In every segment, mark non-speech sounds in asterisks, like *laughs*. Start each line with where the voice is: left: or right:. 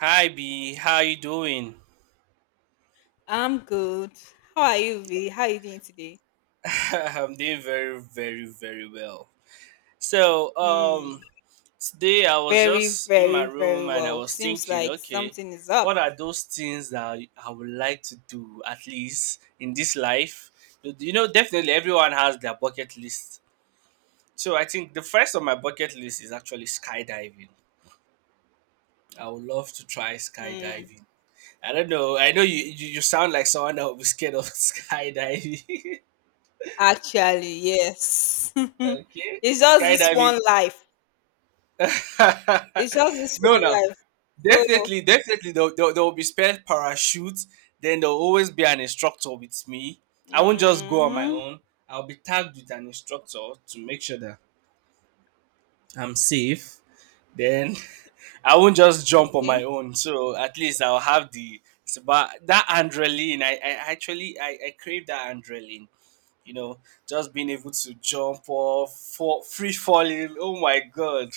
right: Hi B, how you doing?
left: I'm good. How are you, V? How are you doing today?
right: *laughs* I'm doing very, very, very well. So,
left: Hmm.
right: um, Today I was just
left: Very,
right: in
left: very,
right: my room
left: very
right: and I
left: well.
right: was
left: Seems
right: thinking,
left: like
right: okay,
left: something is up.
right: what are those things that I would like to do at least in this life? You know, definitely everyone has their bucket list. So I think the first on my bucket list is actually skydiving. I would love to try
left: Hmm.
right: skydiving. I don't know. I know you sound like someone that would be scared of *laughs* skydiving.
left: Actually, yes. *laughs*
right: Okay,
left: It's just this
right: skydiving.
left: one life. It's just
right: *laughs*
left: this
right: No,
left: one
right: no,
left: life. So,
right: definitely, definitely. There will be spare parachutes. Then there will always be an instructor with me. I won't just go on my
left: mm-hmm.
right: own. I'll be tagged with an instructor to make sure that I'm safe. Then *laughs* I won't just jump on my
left: Okay.
right: own. So at least I'll have the it's about that adrenaline. I crave that adrenaline. You know, just being able to jump off, fall, free falling. Oh my god,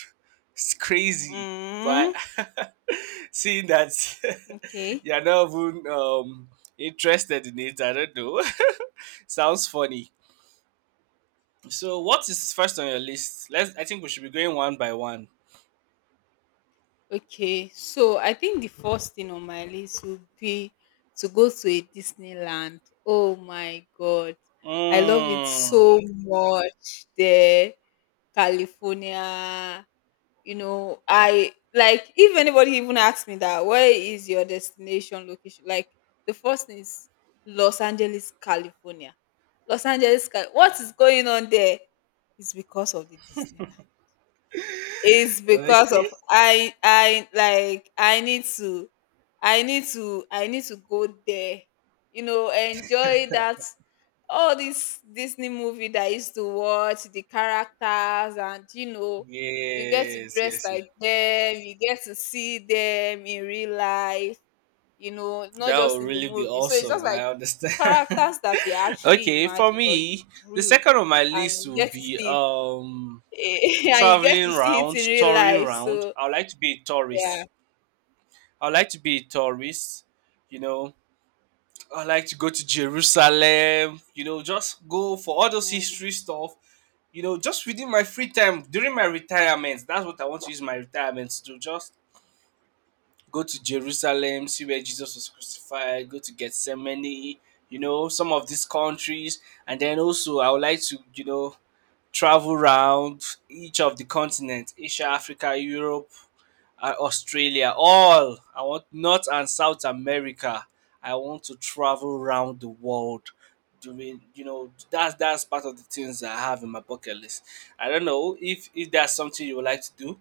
right: it's crazy. But
left: Mm-hmm.
right: *laughs* seeing that *laughs*
left: Okay.
right: you're not even interested in it, I don't know. *laughs* Sounds funny. So, what is first on your list? Let's. I think we should be going one by one.
left: Okay, so I think the first thing on my list would be to go to a Disneyland. Oh my God, I love it
right: Mm,
left: so much there, California. You know, I like if anybody even asks me that, where is your destination location? Like the first thing is Los Angeles, California. Los Angeles, Cal- what is going on there? It's because of the Disneyland. It's
right: okay.
left: because of
right: Yes.
left: I like I need to I need to go there. You know, enjoy that all this Disney movie that I used to watch, the characters and you get to
right: Yes.
left: dress
right: Yes.
left: like them, you get to see them in real life, not
right: That would
left: just in the
right: really be
left: movie. So it's just
right: awesome. I
left: like the
right: understand.
left: characters that you
right: *laughs*
left: actually
right: Okay, for
left: imagine or
right: me,
left: you
right: the
left: drew
right: second on my
left: and
right: list
left: you
right: will
left: get to
right: be
left: see it *laughs* and you get to
right: traveling
left: see it
right: round,
left: in real
right: touring
left: life.
right: round.
left: So
right: I would like to be a
left: yeah,
right: tourist. I would like to be a tourist. You know, I would like to go to Jerusalem. You know, just go for all those
left: mm,
right: history stuff. You know, just within my free time during my retirement. That's what I want to use my retirement to do. Just go to Jerusalem, see where Jesus was crucified, go to Gethsemane, you know, some of these countries. And then also, I would like to, travel around each of the continents: Asia, Africa, Europe, Australia, all. I want North and South America. I want to travel around the world. Doing, you know, that's part of the things I have in my bucket list. I don't know if that's something you would like to do.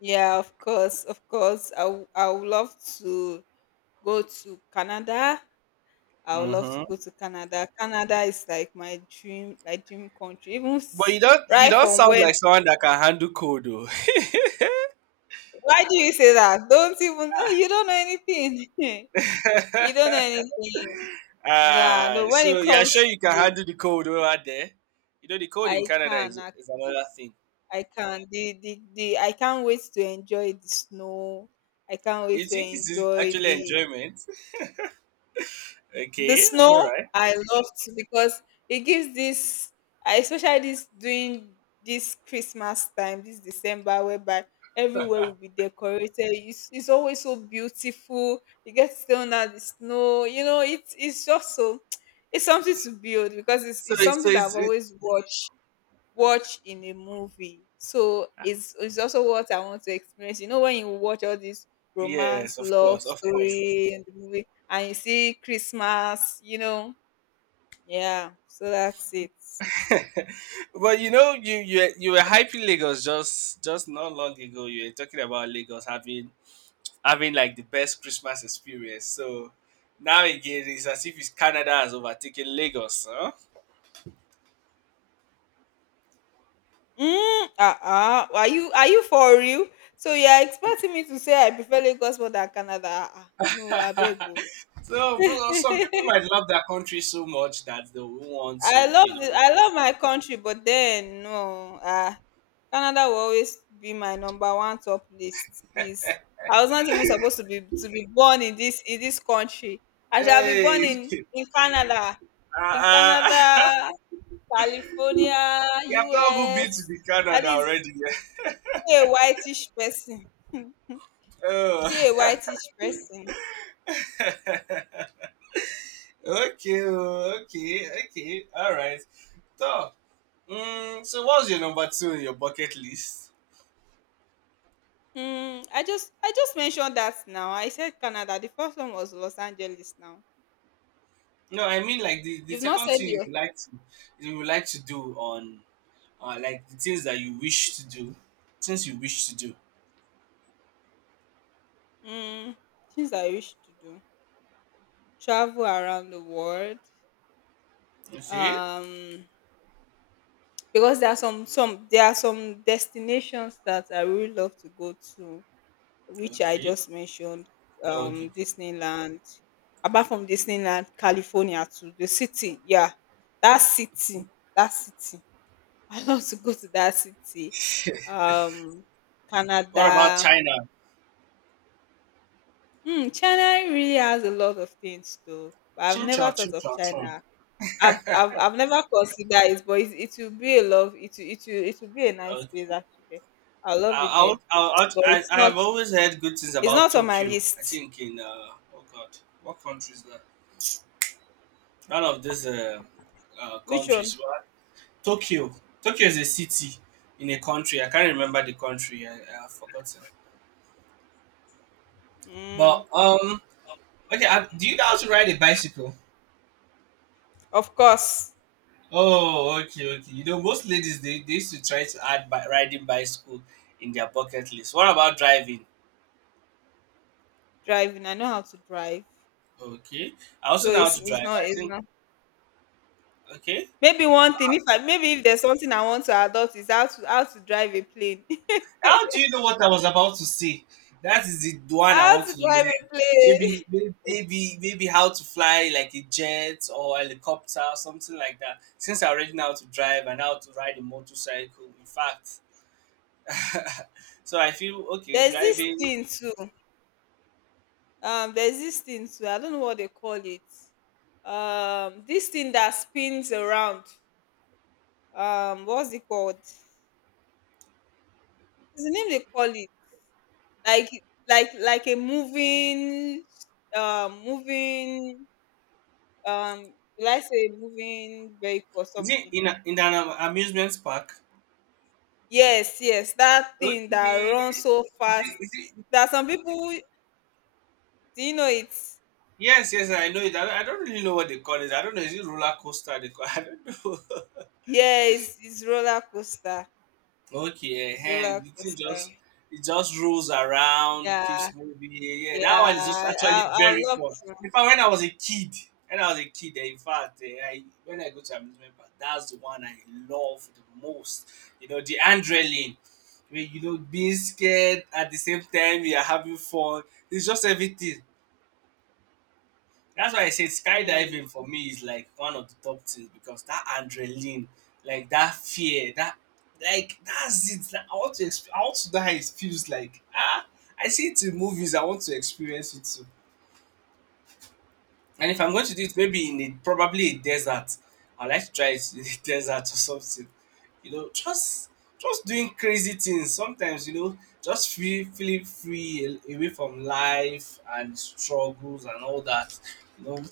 left: yeah, of course, of course. I w- I would love to go to Canada. I would love to go
right: Mm-hmm.
left: to Canada. Canada is like my dream, like dream country. Even
right: But
left: s-
right: you don't you
left: right
right: don't
left: from
right: sound
left: when?
right: like someone that can handle cold though. *laughs*
left: Why do you say that? Don't even oh, you don't know anything. *laughs* You don't know anything. Yeah,
right: Uh,
left: no. When it
right: so you're
left: comes
right: sure you can
left: to,
right: handle the cold over there? You know the cold
left: I
right: in Canada
left: can
right: is
left: actually.
right: another thing.
left: I can the I can't wait to enjoy the snow. I can't wait
right: You
left: to
right: think it's
left: enjoy
right: actually enjoyment? *laughs*
left: the
right: Okay, all
left: snow.
right: right.
left: I love it because it gives this I- especially this during this Christmas time, this December, whereby everywhere will be decorated. It's always so beautiful. You get to stay under the snow. It's just so *tsk* it's something to build because it's
right: So
left: something that I've
right: it's it,
left: always watched watch in a movie. So it's also what I want to experience. You know, when you watch all these romance,
right: yes, of
left: love
right: course, of course.
left: story in the movie and you see Christmas, you know. Yeah, so that's it.
right: *laughs* But you know you were hyping Lagos just not long ago. You were talking about Lagos having like the best Christmas experience. So now again, it's as if it's Canada has overtaken Lagos, huh?
left: Mm, uh-uh. Are you for real? So you are expecting me to say I prefer Lagos more than Canada? Uh-uh. No, I beg.
right: So, bro, some people might love their country so much that they will want
left: I
right: to,
left: love the I love my country, but then no, Canada will always be my number one top list, please. I was not even supposed to be born in this country. I shall be
right: hey,
left: born in
right: *laughs*
left: in Canada, in
right: uh,
left: Canada,
right: uh, *laughs*
left: California,
right: you have not even been
left: US.
right: to the
left: At
right: Canada
left: least
right: already. *laughs*
left: be a whitish person. Be a
right: Oh,
left: whitish person.
right: *laughs* okay, oh, okay, okay, all right. So, so what's your number two in your bucket list?
left: Hmm. I just mentioned that now. I said Canada. The first one was Los Angeles. Now
right: No, I mean like the
left: you've not
right: second
left: said
right: thing you
left: your
right: would like to you would like to do on like the things that you wish to do, things you wish to do.
left: Mm, things I wish to do: travel around the world.
right: Okay,
left: Um, because there are some there are some destinations that I really love to go to, which I
right: okay,
left: just mentioned.
right: okay.
left: Disneyland. Apart from Disneyland, California too. The city, yeah, that city, that city. *laughs* I love to go to that city. Um,
right: What about
left: Canada.
right: China?
left: Hmm, China really has a lot of things too, but I've never thought
right: Ching
left: of
right: chow, chong.
left: China I've never considered it, but it will be a love. It will be a nice
right: Okay.
left: place actually. I love it
right: I, I,
left: there,
right: would- I, would-
left: but
right: I, I have always heard good things
left: it's
right: about
left: not on my
right: Tokyo. I
left: list.
right: think oh God, what country is that? None of these
left: Which one?
right: countries. Well, Tokyo. Tokyo is a city in a country. I can't remember the country. I've forgotten.
left: Mm,
right: But, um, okay, I, do you know how to ride a bicycle?
left: of course,
right: Oh, okay, okay. You know, most ladies, they used to try to add riding bicycle in their bucket list. What about driving?
left: driving. I know how to drive,
right: Okay. I
left: so
right: also know how to drive. I
left: it's
right: think
left: not.
right: okay.
left: Maybe one thing. If I maybe if there's something I want to adopt is how to drive a plane. *laughs*
right: How do you know what I was about to say? That is the one I
left: How
right: want
left: to
right: to learn.
left: drive a plane.
right: Maybe how to fly like a jet or helicopter or something like that. Since I already know how to drive and how to ride a motorcycle, in fact. *laughs* So I feel
left: *laughs*
right: okay
left: There's this
right: driving.
left: thing too. Um, there's this thing too, I don't know what they call it. Um, this thing that spins around. Um, what's it called? There's the name they call it, like like a moving, um, moving, um, will I say moving vehicle or
right: Is it
left: something?
right: in, a, in an amusement park?
left: Yes, yes, that thing that
right: Okay.
left: runs so fast,
right: Is it,
left: that some people, do you know it?
right: yes, yes, I know it. I don't really know what they call it. I don't know. Is it roller coaster? They call, *laughs* I don't know.
left: Yeah, it's roller coaster.
right: Okay,
left: It's roller
right: and the thing
left: coaster.
right: just it just rolls around,
left: Yeah,
right: keeps moving. Yeah, that
left: yeah,
right: one is just actually
left: I would
right: very
left: love
right: fun. In fact, when I was a kid, When I was a kid, eh, in fact, eh, I when I go to amusement park, that's the one I love the most. You know, the adrenaline, where you know being scared at the same time you are having fun. It's just everything. That's why I say
left: mm,
right: skydiving for me is like one of the top things because that adrenaline, like that fear, that like that's it. Like, I want to I want to know how it feels like. Ah, I see it in movies. I want to experience it too. And if I'm
left: mm,
right: going to do it, maybe probably a desert, I like to try it in a *laughs* desert or something. You know, just doing crazy things sometimes. You know, just feel feeling free away from life and struggles and all that. You know,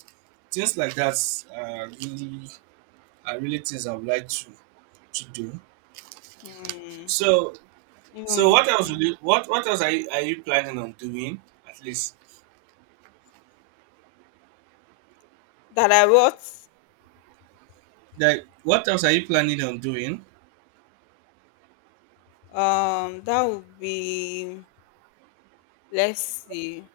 right: things like that are really are really things I would like to do.
left: mm.
right: So
left: Even
right: so
left: with
right: what else will
left: me.
right: you what else are you planning on doing at least?
left: That I wrote,
right: Like what else are you planning on doing?
left: that would be, let's see.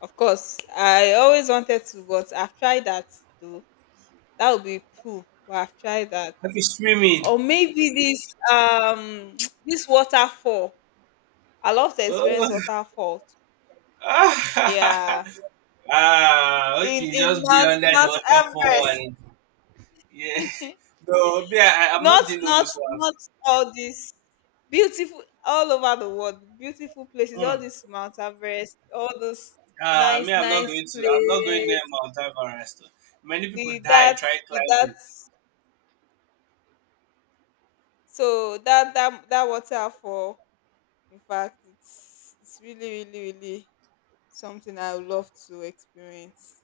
left: Of course, I always wanted to, but I've tried that too. That would be poo, but I've tried that.
right: Okay, swimming.
left: Or maybe this, um, *tsk* this waterfall. I love to experience
right: Oh.
left: waterfall.
right: *laughs* Ah,
left: Yeah.
right: okay,
left: In
right: just be
left: Mount
right: under the
left: Mount
right: waterfall
left: Everest.
right: and yeah. *laughs* No, me, I'm
left: Not
right: not doing all
left: not
right: those ones.
left: not all these beautiful all over the world, beautiful places, all
right: Mm.
left: this Mount Everest, all those
right: Ah, me,
left: nice,
right: I'm not
left: nice
right: going to. I'm not going near
left: place
right: Mount Everest. Many people
left: with
right: die
left: that
right: trying
left: with that
right: climbing.
left: so that that waterfall, in fact, it's really, really, really something I would love to experience.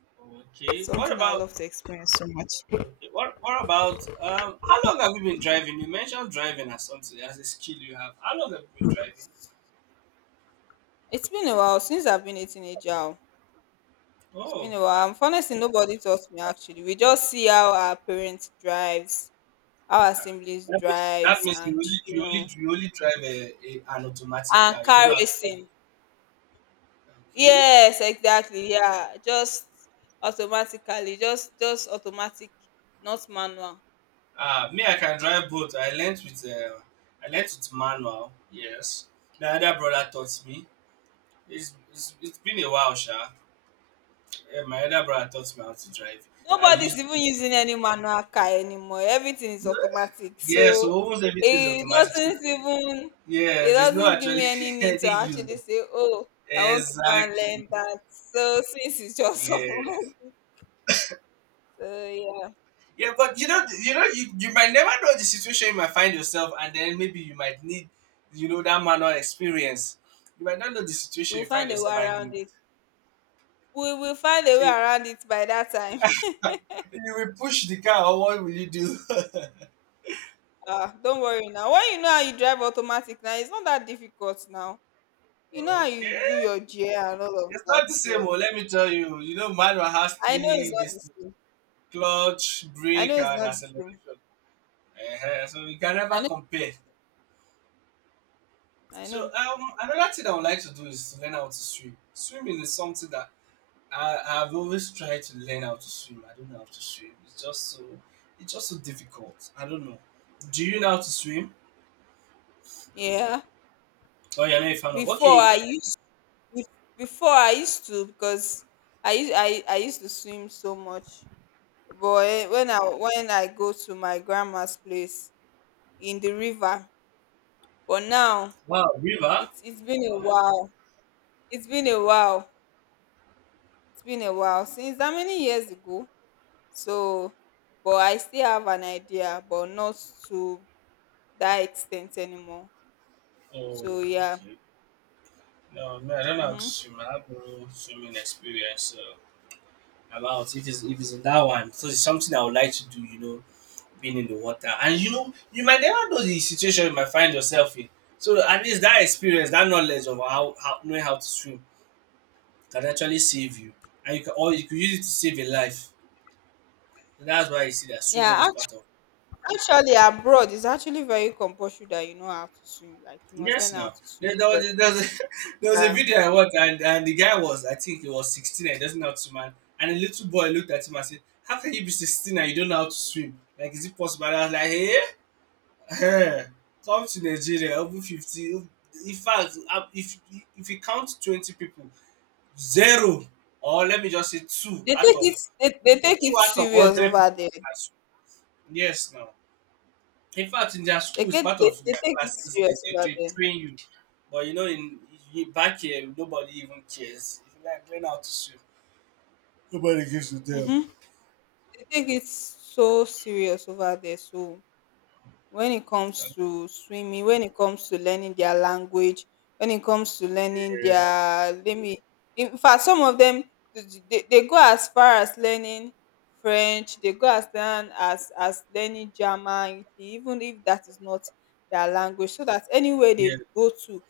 right: Okay, what
left: Something I would
right: about?
left: love to experience so much.
right: Okay, what about? How long have you been driving? You mentioned driving as something as a skill you have. How long have you been driving?
left: It's been a while since I've been a teenager. Oh. It's been
right: Oh,
left: a while.
right: ah.
left: And honestly, nobody taught me actually. We just see how our parents drive, our assemblies
right: That means, that
left: drives
right: means you
left: and
right: only
left: you
right: you only
left: know
right: you only drive a, an automatic
left: and
right: car. You
left: car
right: don't have to drive.
left: racing.
right: Okay.
left: Yes, exactly. Yeah, just automatically, just automatic, not manual.
right: Me, I can drive both. I learnt with manual. Yes, my other brother taught me. It's been a while, sha. Yeah, my other brother taught me how to drive. I
left: Nobody's
right: used
left: even using any manual car anymore. Everything is automatic.
right: yeah,
left: So
right: so almost everything is
left: it
right: automatic. So,
left: doesn't even it
right: yes, there's no
left: doesn't give me
right: actually
left: any
right: *laughs*
left: need to
right: any use.
left: actually say, oh, I want to go and
right: Exactly.
left: learn that. So since it's just *laughs*
right: Yeah.
left: automatic, so yeah,
right: Yeah, but you know, you know, you might never know the situation you might find yourself, and then maybe you might need, you know, that manual experience. You might not know the situation
left: we'll
right: you find
left: find a
right: yourself,
left: way
right: and you
left: around
right: might.
left: it. We will find a way
right: So
left: around it by that time.
right: when you will push the car what will you do? *laughs* Okay.
left: Ah, don't worry now. When you know how you drive automatic now, it's not that difficult now. You know how you do your gear and all of
right: It's not
left: that.
right: the same, oh,
left: So
right: let me tell you. You know, manual has
left: I know it's
right: three
left: not
right: this
left: the same.
right: clutch,
left: I
right: brake,
left: know it's
right: and
left: not the same.
right: acceleration. Eh, so you can
left: I
right: never
left: know.
right: compare.
left: It's not the same. I
right: So
left: know.
right: another thing I would like to do is to learn how to swim. Swimming is something that I've always tried to learn how to swim. I don't know how to swim. It's just so difficult. I don't know. Do you know how to swim?
left: Yeah.
right: Oh, you're not a fan of.
left: Before
right: Okay,
left: I
right: okay.
left: used be- before I used to because I used to swim so much. But eh, when I go to my grandma's place in the river, but now
right: Wow, river.
left: it's been a
right: Wow.
left: while. It's been a while. It's been a while since how many years ago. So, but I still have an idea, but not to that extent anymore.
right: Oh,
left: So yeah,
right: okay. No, man, I don't know how to
left: mm-hmm.
right: swim. I have no swimming experience. So about if it's in that one, so it's something I would like to do. You know, being in the water, and you know, you might never know the situation you might find yourself in. So at least that experience, that knowledge of how knowing how to swim can actually save you, and you can or you could use it to save a life. So that's why you see that swimming
left: Yeah.
right: is
left: Act-
right: part of
left: Actually, abroad is actually very compulsory that you know how to swim. Like you must learn
right: yes,
left: how
right: no.
left: to
right: There,
left: swim
right: there,
left: because
right: was, there, was a, *laughs* there was a
left: yeah,
right: video I watched, and the guy was, I think he was 16 and he doesn't know how to swim. And a little boy looked at him and said, how can you be 16 and you don't know how to swim? Like, is it possible? And I was like, hey, hey come to Nigeria, over 50. In fact, if you count 20 people, zero, or let me just say
left: they take
right: two
left: it
right: out of
left: serious
right: 100
left: over there.
right: Yes, no. In fact, in their schools, part of
left: They
right: their
left: take it
right: classes,
left: serious
right: they
left: over there.
right: train you. But you know, in back here, nobody even cares. If you like, learn how to swim. To them.
left: Mm-hmm. They take it so serious over there. So when it comes to swimming, when it comes to learning their language, when it comes to learning their, let me, in fact some of them, they go as far as learning French, they go as far as learning German, even if that is not their language, so that anywhere
right: Yeah,
left: they go to,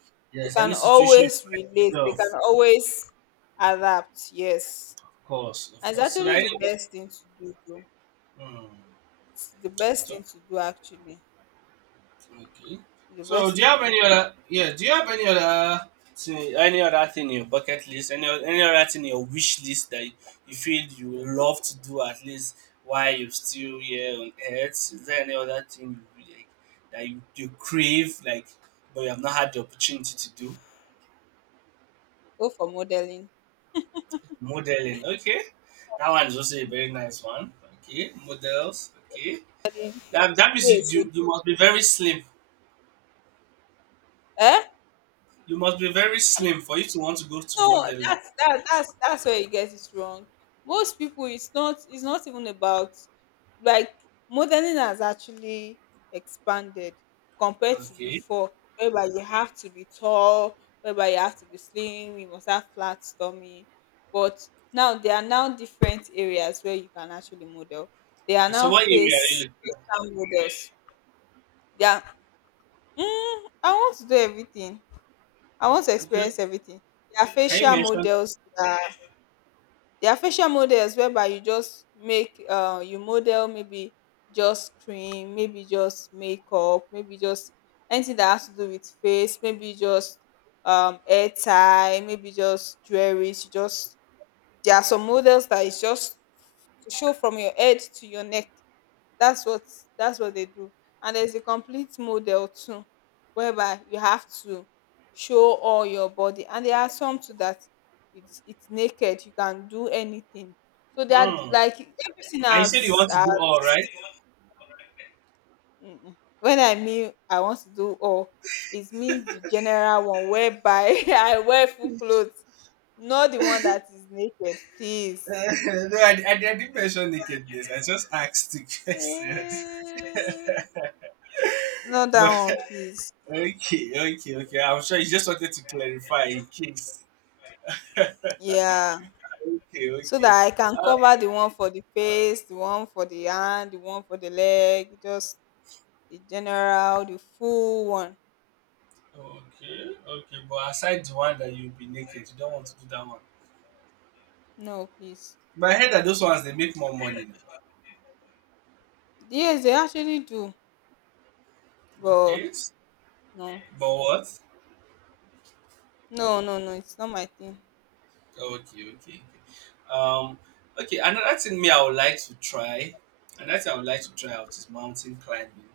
left: they
right: yes,
left: can
right: any situation you
left: always
right: find
left: relate, they can
right: yourself,
left: always adapt, yes.
right: of course,
left: And
right: of
left: it's
right: course. So that
left: actually the
right: anybody,
left: best thing to do though.
right: mm,
left: It's the best
right: so
left: thing to do actually.
right: okay.
left: It's the
right: So,
left: best
right: do you
left: thing
right: have
left: to
right: any
left: do.
right: other? Yeah. Do you have any other? Thing, any other thing in your bucket list? Any other thing in your wish list that you feel you would love to do at least while you're still here on Earth? Is there any other thing you would like that you crave like, but you have not had the opportunity to do?
left: Go for modeling.
right: Modeling. Okay. That one is also a very nice one. Okay. Models. Okay. That means
left: Yes. would-
right: you must be very slim.
left: Eh?
right: You must be very slim for you to want to go to
left: No,
right: modeling.
left: that's where you get it wrong. Most people, it's not even about like modeling has actually expanded compared to
right: Okay.
left: before, whereby you have to be tall, whereby you have to be slim, you must have flat stomach. But now there are now different areas where you can actually model. There are
right: Okay, so
left: now
right: what area are
left: face
right: you
left: facial models. Yeah, I want to do everything. I want to
right: looking? Okay.
left: experience everything. Their
right: Can you
left: facial
right: mention?
left: models, their facial models whereby you just make, uh, you model maybe just cream, maybe just makeup, maybe just anything that has to do with face, maybe just um, hair tie, maybe just jewelry, just there are some models that is just to show from your head to your neck. that's what that's what they do, and there's a complete model too whereby you have to show all your body, and there are some too that it's naked, you can do anything, so that
right: Hmm.
left: like everything
right: I said you
left: else.
right: want to
left: Uh,
right: do all right.
left: mm-mm. When I mean I want to do all, it's me the general one whereby *laughs* I wear full clothes, not the one that is naked, please.
right: *laughs* No,
left: *laughs*
right: I didn't mention nakedness. I just asked the question. *laughs*
left: Mm. Not that
right: But
left: one, please.
right: okay, okay, okay. I'm sure you just wanted to clarify in case. *laughs* Okay,
left: Yeah, so
right: okay.
left: that I can cover the one for the face, the one for the hand, the one for the leg, just the general, the full one.
right: Okay, okay. But aside the one that you'll be naked, you don't want to do that one.
left: No, please.
right: But I heard that those ones they make more money
left: Yes, they actually do,
right: now.
left: but
right: Okay.
left: no,
right: But what?
left: no, it's not my thing.
right: Okay, okay, okay. Um, okay. Another thing I would like to try out is mountain climbing.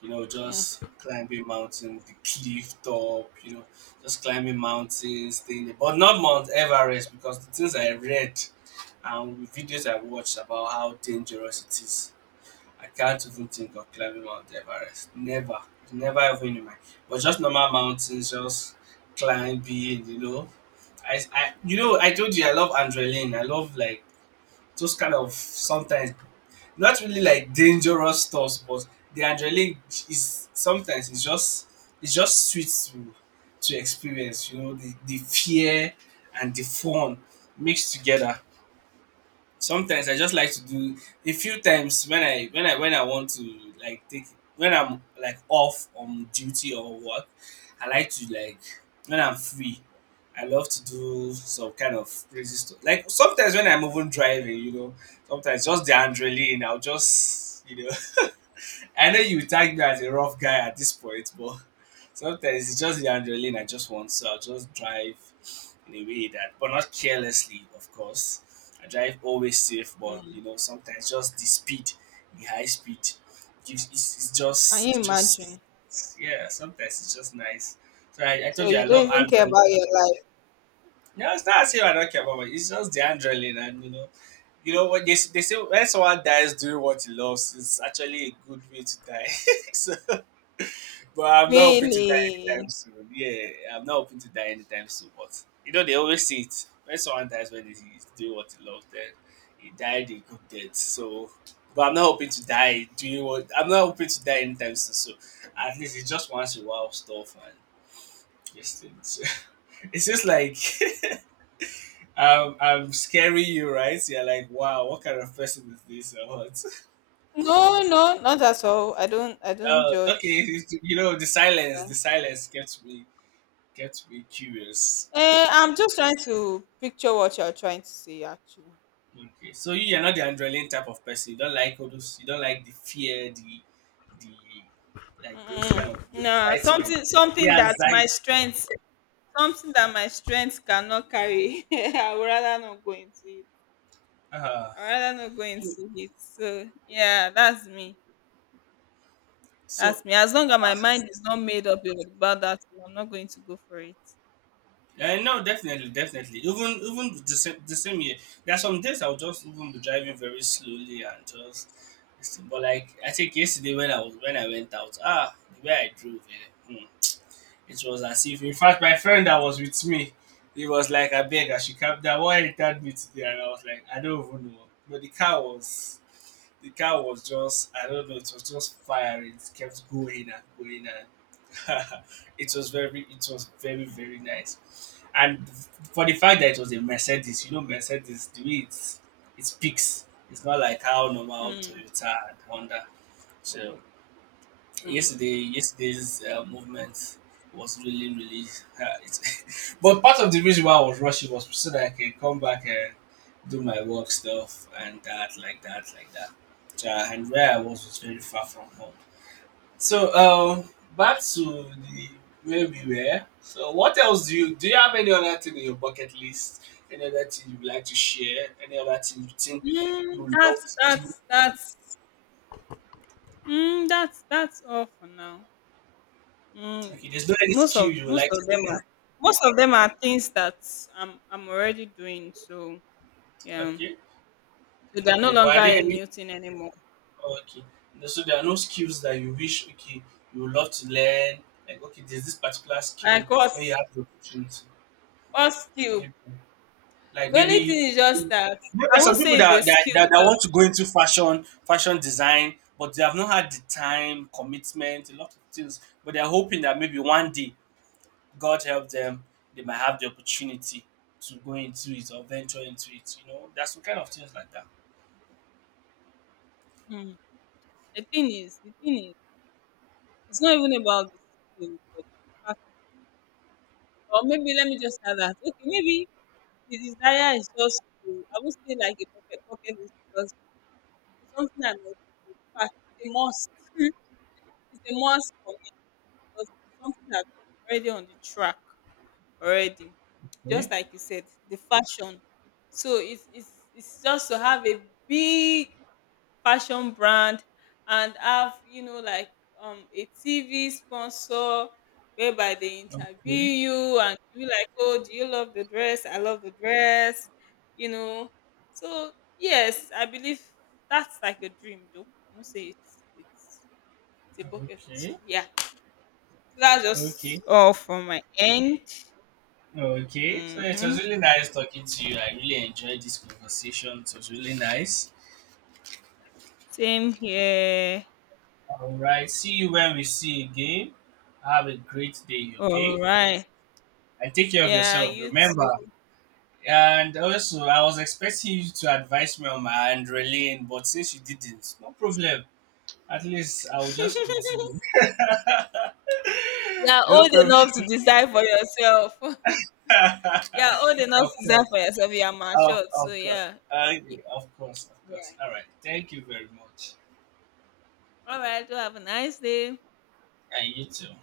right: You know,
left: Mm,
right: just climbing mountain, the cliff top. You know, just climbing mountains, thing. But not Mount Everest because the things I read and videos I watched about how dangerous it is. I can't even think of climbing Mount Everest. Never, never even in my. But just normal mountains, just climbing. You know, I you know I told you I love adrenaline. I love like those kind of sometimes not really like dangerous stuff, but the adrenaline is sometimes it's just sweet to experience. You know the fear and the fun mixed together, sometimes I just like to do a few times when I want to like take when I'm like off on duty or work. I like to like when I'm free, I love to do some kind of crazy stuff, like sometimes when I'm even driving, you know, sometimes just the adrenaline I'll just, you know, I know you tag me as a rough guy at this point, but sometimes it's just the adrenaline I just want. So I'll just drive in a way that, but not carelessly, of course. I drive always safe, but
left: mm.
right: you know sometimes just the speed, the high speed, gives
left: Can
right: it's
left: you imagine?
right: just yeah. Sometimes it's just nice. So I
left: So
right: told you
left: you
right: I
left: don't
right: love
left: even care
right: adrenaline.
left: about your life,
right: No, it's not as if I don't care about it. It's just the adrenaline, and you know what they say, when someone dies doing what he loves, it's actually a good way to die. *laughs* So but I'm not hoping to die anytime
left: really?
right: soon. Yeah, I'm not hoping to die anytime soon. But you know, they always say it, when someone dies when he's doing what he loves, then he died a good death. So, but I'm not hoping to die doing what I'm not hoping to die anytime soon. So, at least it's just once in a while stuff and just things. *laughs* It's just like I'm scaring you, right? You're like, wow, what kind of person is this or what? *laughs*
left: No, no, not at all. I don't judge.
right: Okay, you know, the silence kept me curious.
left: Eh, I'm just trying to picture what you're trying to say, actually.
right: Okay, so you are not the adrenaline type of person. You don't like all those. You don't like the fear, the like those
left: Mm.
right: kind of the
left: No,
right: excitement, the
left: something that my
right: anxiety.
left: strength cannot carry. *laughs* I would rather not go into it.
right: Uh,
left: I'd rather not go into it. So yeah, that's me.
right: so
left: That's me. As long as my mind is not made up about that, I'm not going to go for it.
right: no, definitely, definitely. Even even the same year. There are some days I'll just even be driving very slowly and just. But like I think yesterday when I was when I went out, ah, the way I drove, eh, hmm. It was as if, in fact, my friend that was with me, he was like, I beg, I should come down. Why entered me today? And I was like, I don't even know. But the car was just, I don't know, it was just firing. It kept going and going and *laughs* it was very, very nice. And for the fact that it was a Mercedes, you know, Mercedes, the way it speaks, it's not like how normal
left: Mm,
right: Toyota and Honda. So
left: mm.
right: yesterday's movement was really really it's *laughs* but part of the reason why I was rushing was so that I can come back and do my work stuff and that. So, and where I was very far from home. So back to the where we were. So what else do you, do you have any other thing in your bucket list, any other thing you'd like to share, any other thing you think
left: Mm,
right: you would love to do?
left: that's mm, that's all for now. Mm,
right: Okay, there's no any skill you would
left: most
right: like
left: of
right: to
left: them are
right: learn?
left: most of them are things that I'm already doing. So yeah.
right: Okay,
left: So they are no
right: okay, but
left: longer
right: are there
left: a
right: any.
left: new thing anymore.
right: Okay. So there are no skills that you wish, okay, you would love to learn. Like okay, there's this particular
left: Like
right: skill where
left: us,
right: you have the opportunity.
left: us skill.
right: Maybe like
left: The only
right: maybe
left: thing is just that
right: maybe
left: I
right: there's
left: won't
right: some people
left: say it's a skill
right: that want to
left: because
right: go into fashion, fashion design, but they have not had the time, commitment, a lot of things. But they're hoping that maybe one day, God help them, they might have the opportunity to go into it or venture into it. You know, there's some kind of things like that.
left: hmm, the thing is, it's not even about the skill. But the fact- or maybe let me just add that. Okay, maybe the desire is just to, I won't say like a pocket is because it's something that must be- in fact it's a must. *laughs* It's a must for me because it's something that's already on the track. Already. Just
right: Okay.
left: like you said, the fashion. So it's it's just to have a big fashion brand and have, you know, like a TV sponsor whereby they interview
right: Okay.
left: you and you like, oh, do you love the dress? I love the dress, you know. So yes, I believe that's like a dream though. I must say it's a bucket list. So
right: Okay.
left: yeah. So that's just
right: Okay.
left: all from my end.
right: Okay, so yeah, it
left: Hmm.
right: was really nice talking to you. I really enjoyed this conversation. It was really nice.
left: Same here.
right: All right, see you when we see again. Have a great day,
left: All
right: okay?
left: right.
right: And take care of
left: Yeah,
right: yourself,
left: you
right: remember.
left: too.
right: And also, I was expecting you to advise me on my Andrelane, but since you didn't, no problem. At least I'll just continue.
left: *laughs* You're
right: *laughs* No
left: old
right: problem.
left: enough to decide for yourself. *laughs* You're old
right: *laughs*
left: enough
right: Of
left: to decide
right: course.
left: for yourself. You're matured. So,
right: Of course.
left: yeah.
right: Okay,
left: Y-
right: of course, of course.
left: Yeah.
right: All right. Thank you very much.
left: All right. Do have a nice day.
right: Yeah, you too.